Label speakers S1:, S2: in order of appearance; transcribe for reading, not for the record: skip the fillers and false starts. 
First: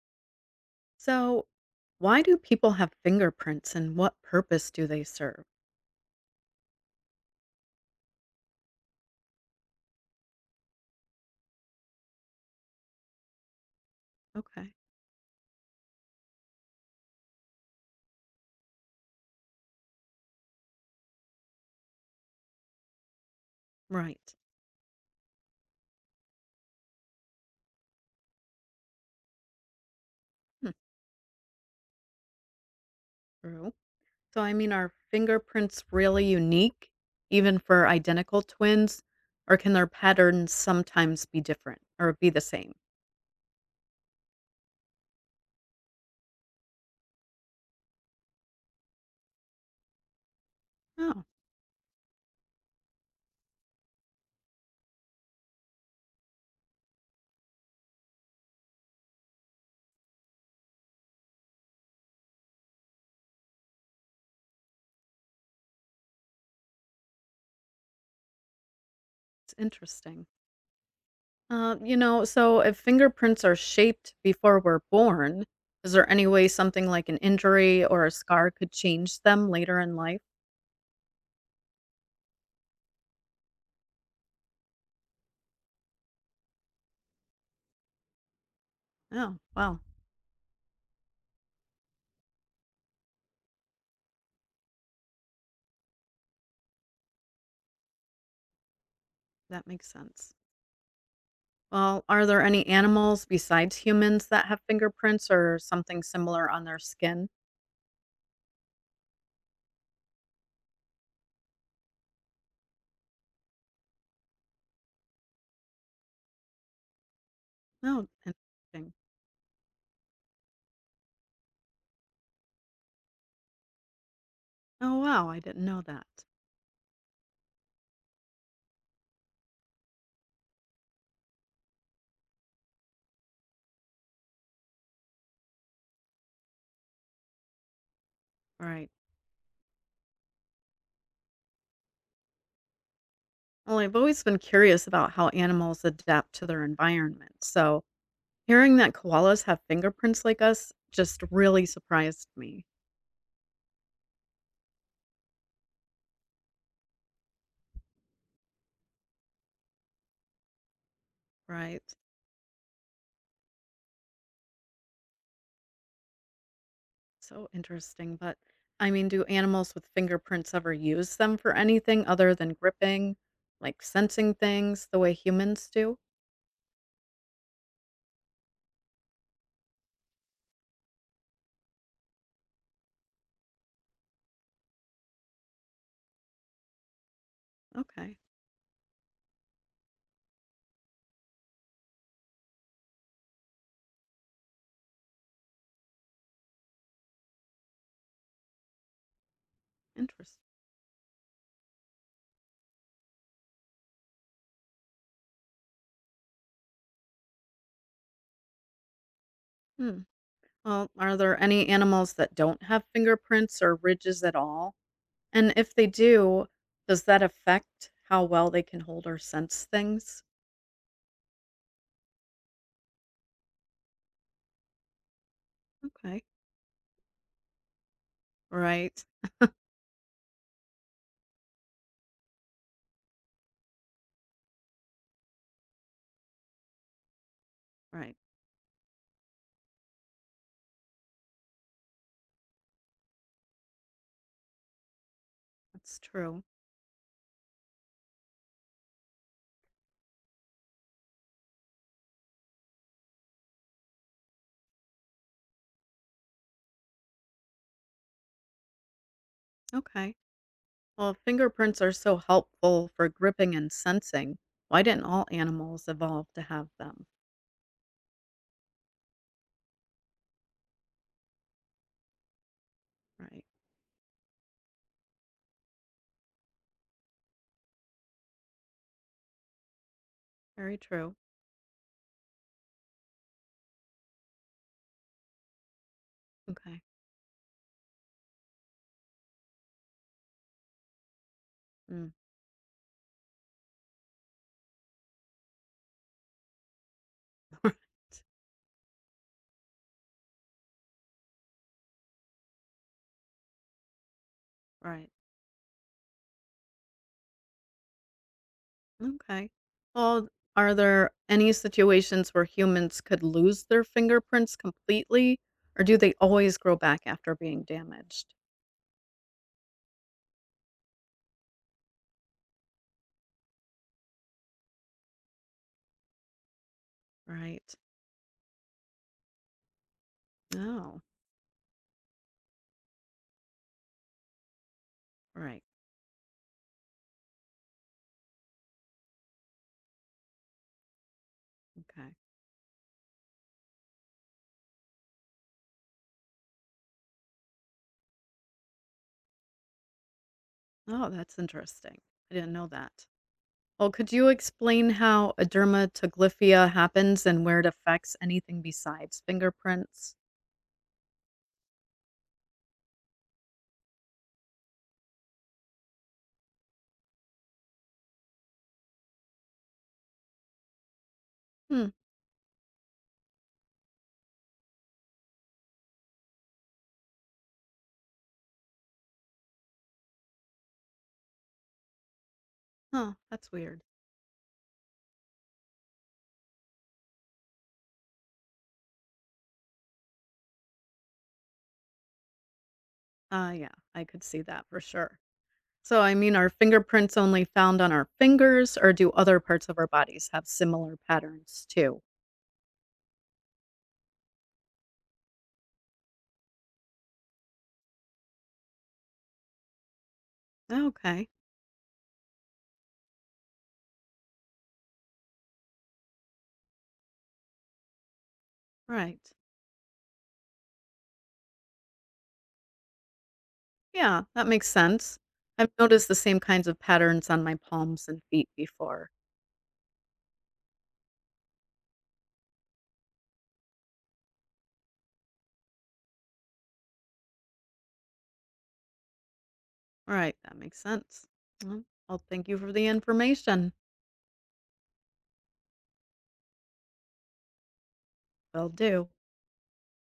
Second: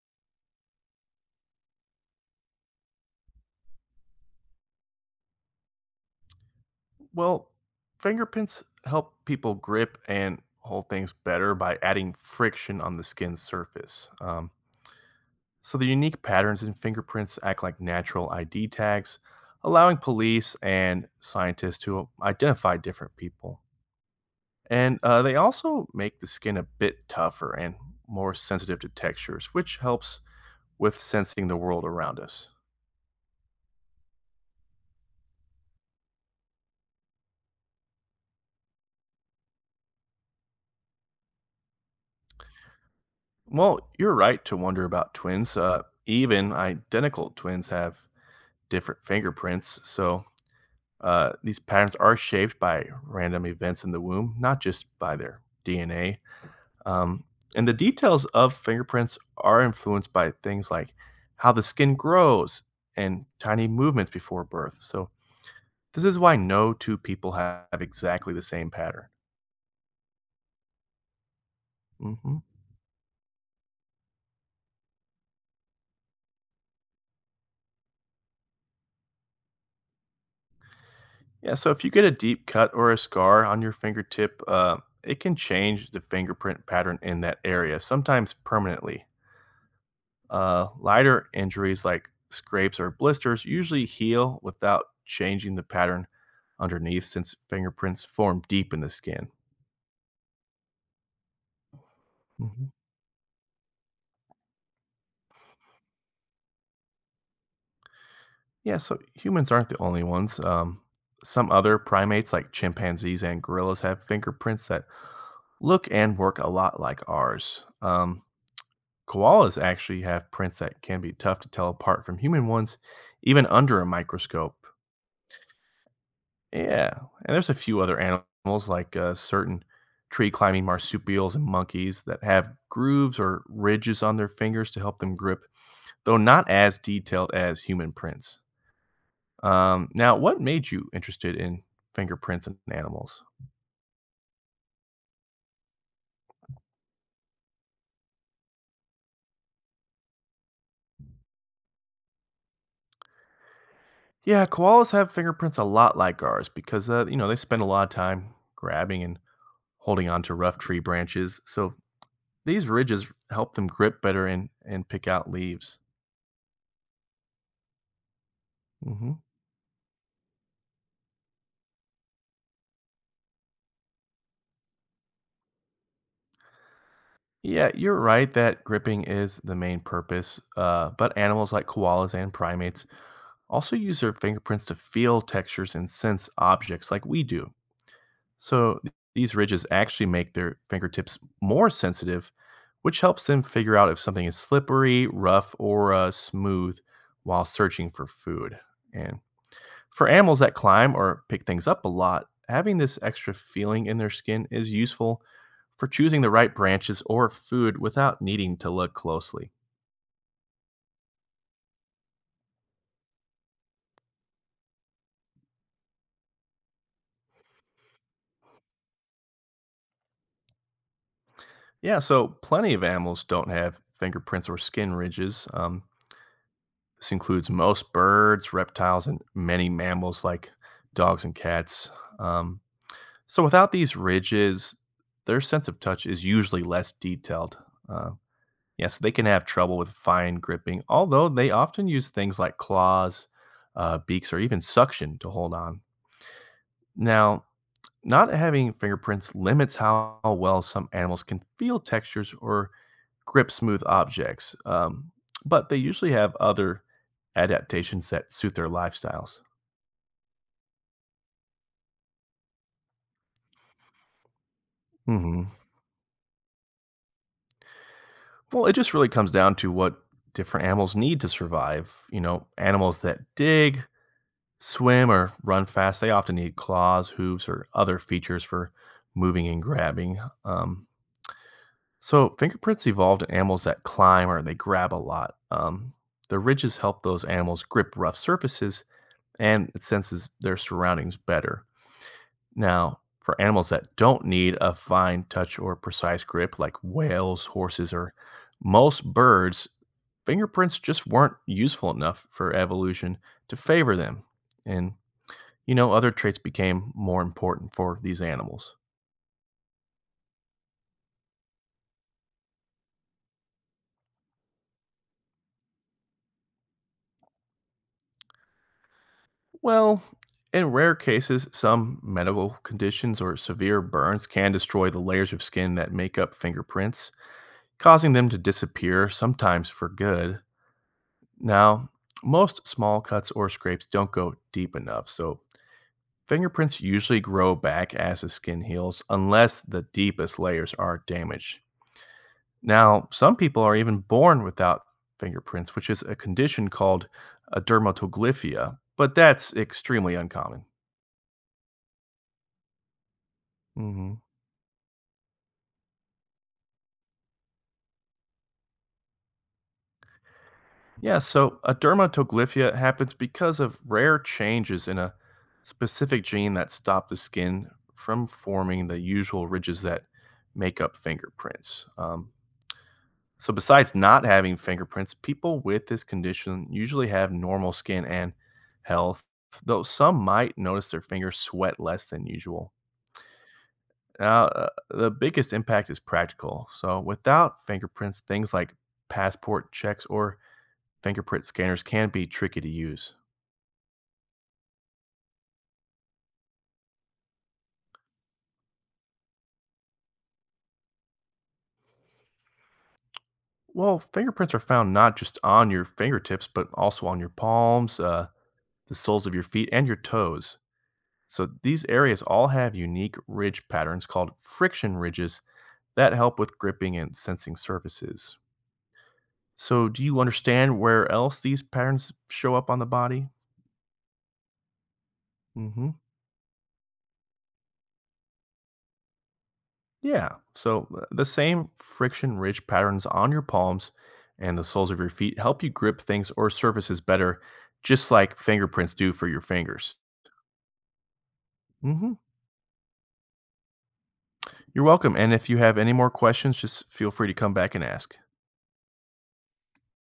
S1: So, why do people have fingerprints and what purpose do they serve?
S2: Well, fingerprints help people grip and hold things better by adding friction on the skin's surface. Um,
S1: Okay,
S2: so the unique patterns in fingerprints act like natural ID tags, allowing police and scientists to identify different people.
S1: right.
S2: And they also make the skin a bit tougher and more sensitive to textures, which helps
S1: Hmm.
S2: with sensing the world around us.
S1: True. So, are fingerprints really unique, even for identical twins, or can their patterns sometimes be different or be the same?
S2: Well, you're right to wonder about twins. Even identical twins have different fingerprints. So
S1: Oh,
S2: uh, these patterns are shaped by random events in the womb, not just by their DNA. Um, and the details of fingerprints are influenced by things like how the skin grows and tiny movements before birth. So this is why no two people have exactly the same pattern.
S1: it's interesting. Uh, you know,
S2: hmm
S1: so if fingerprints are shaped before we're born, is there any way something like an injury or a scar could change them later in life?
S2: Yeah. So if you get a deep cut or a scar on your fingertip, it can change the fingerprint pattern in that area, sometimes permanently.
S1: Oh, wow,
S2: Lighter injuries like scrapes or blisters usually heal without changing the pattern underneath since fingerprints form deep in the skin.
S1: that makes sense. Well, are there any
S2: Mhm.
S1: animals besides humans that have fingerprints or something similar on their skin?
S2: Yeah, so humans aren't the only ones. Some other primates, like chimpanzees and gorillas, have fingerprints that look and work a lot like ours.
S1: Oh, interesting.
S2: Koalas actually have prints that can be tough to tell apart from human ones, even under a microscope.
S1: Oh, wow, I didn't know that.
S2: Yeah, and there's a few other animals like certain tree climbing marsupials and monkeys that have grooves or ridges on their fingers to help them grip, though not as detailed as human prints.
S1: All right.
S2: Now, what made you interested in fingerprints and animals?
S1: Well, I've always been curious about how animals adapt to their environment. So, hearing that koalas have fingerprints like us just really surprised me.
S2: Yeah, koalas have fingerprints a lot like ours because you know they spend a lot of time grabbing and holding on to rough tree branches, so
S1: Right.
S2: these ridges help them grip better and pick out leaves.
S1: So interesting. But
S2: hmm
S1: do animals with fingerprints ever use them for anything other than gripping, like sensing things the way humans do?
S2: Yeah, you're right that gripping is the main purpose, but animals like koalas and primates also use their fingerprints to feel textures and sense objects like we do.
S1: Okay.
S2: So these ridges actually make their fingertips more sensitive, which helps them figure out if something is slippery, rough, or smooth while searching for food. And for animals
S1: Interesting.
S2: that climb or pick things up a lot, having this extra feeling in their skin is useful for choosing the right branches or food without needing to look closely.
S1: Hmm. Well, are there any animals that don't have fingerprints or ridges at all? And if they do, does that affect how well they can hold or sense things?
S2: Yeah, so plenty of animals don't have fingerprints or skin ridges.
S1: Okay.
S2: This includes most birds,
S1: Right.
S2: reptiles, and many mammals like dogs and cats. Um, so without these ridges, their sense of touch is usually less detailed. Uh,
S1: Right.
S2: Yes, they can have trouble with fine gripping, although they often use things like claws, beaks, or even suction to hold on.
S1: That's true.
S2: Now, not having fingerprints limits how well some animals can feel textures or grip smooth objects, but they usually have other adaptations that suit their lifestyles.
S1: Okay. Well, if fingerprints are so helpful for gripping and sensing, why didn't all
S2: hmm
S1: animals evolve to have them?
S2: Well, it just really comes down to what different animals need to survive. You know, animals that
S1: Right.
S2: dig, swim or run fast, they often need claws, hooves, or other features for moving and grabbing.
S1: Very
S2: Um,
S1: true.
S2: so, fingerprints evolved in animals that climb or they grab a lot. The ridges
S1: Okay.
S2: help those animals grip rough surfaces and it senses their surroundings better.
S1: Mm.
S2: Now, for animals that don't need a fine touch or precise grip, like whales, horses, or most birds, fingerprints just weren't useful enough for evolution to favor them. And
S1: Right.
S2: you know, other traits became more important for these animals.
S1: Okay. Well, are there any situations where humans could lose their fingerprints completely, or do they always grow back after being damaged?
S2: Well, in rare cases, some medical conditions or severe burns can destroy the layers of skin that make up fingerprints,
S1: Right.
S2: causing them to disappear, sometimes for good.
S1: Oh,
S2: Now, most small cuts or scrapes don't go deep enough, so
S1: right.
S2: fingerprints usually grow back as the skin heals, unless the deepest layers are damaged.
S1: Okay.
S2: Now, some people are even born without fingerprints, which is a condition called a dermatoglyphia, but that's extremely uncommon.
S1: Oh, that's interesting. I didn't know that. Well, could
S2: hmm
S1: you explain how a dermatoglyphia happens and where it affects anything besides fingerprints?
S2: Yeah, so a dermatoglyphia happens because of rare changes in a specific gene that stop the skin from forming the usual ridges that make up fingerprints.
S1: Hmm.
S2: So, besides not having fingerprints, people with this condition usually have normal skin and health, though some might notice their fingers sweat less than usual.
S1: Huh. That's weird.
S2: Now, the biggest impact is practical. So, without fingerprints, things like passport checks or fingerprint scanners can be tricky to use.
S1: Yeah, I could see that for sure. So, are fingerprints only found on our fingers, or do other parts of our bodies have similar patterns too?
S2: Well, fingerprints are found not just on your fingertips, but also on your palms, the soles of your feet, and your toes.
S1: Okay,
S2: So, these areas all have unique ridge patterns called friction ridges that help with gripping and sensing surfaces.
S1: right.
S2: So, do you understand where else these patterns show up on the body?
S1: Yeah, that makes sense. I've
S2: hmm
S1: noticed the same kinds of patterns on my palms and feet before.
S2: Yeah. So, the same friction rich patterns on your palms and the soles of your feet help you grip things or surfaces better, just like fingerprints do for your fingers.
S1: All right, that makes sense. Well,
S2: hmm
S1: I'll thank you for the information.
S2: You're welcome. And if you have any more questions, just feel free to come back and ask.
S1: Will do.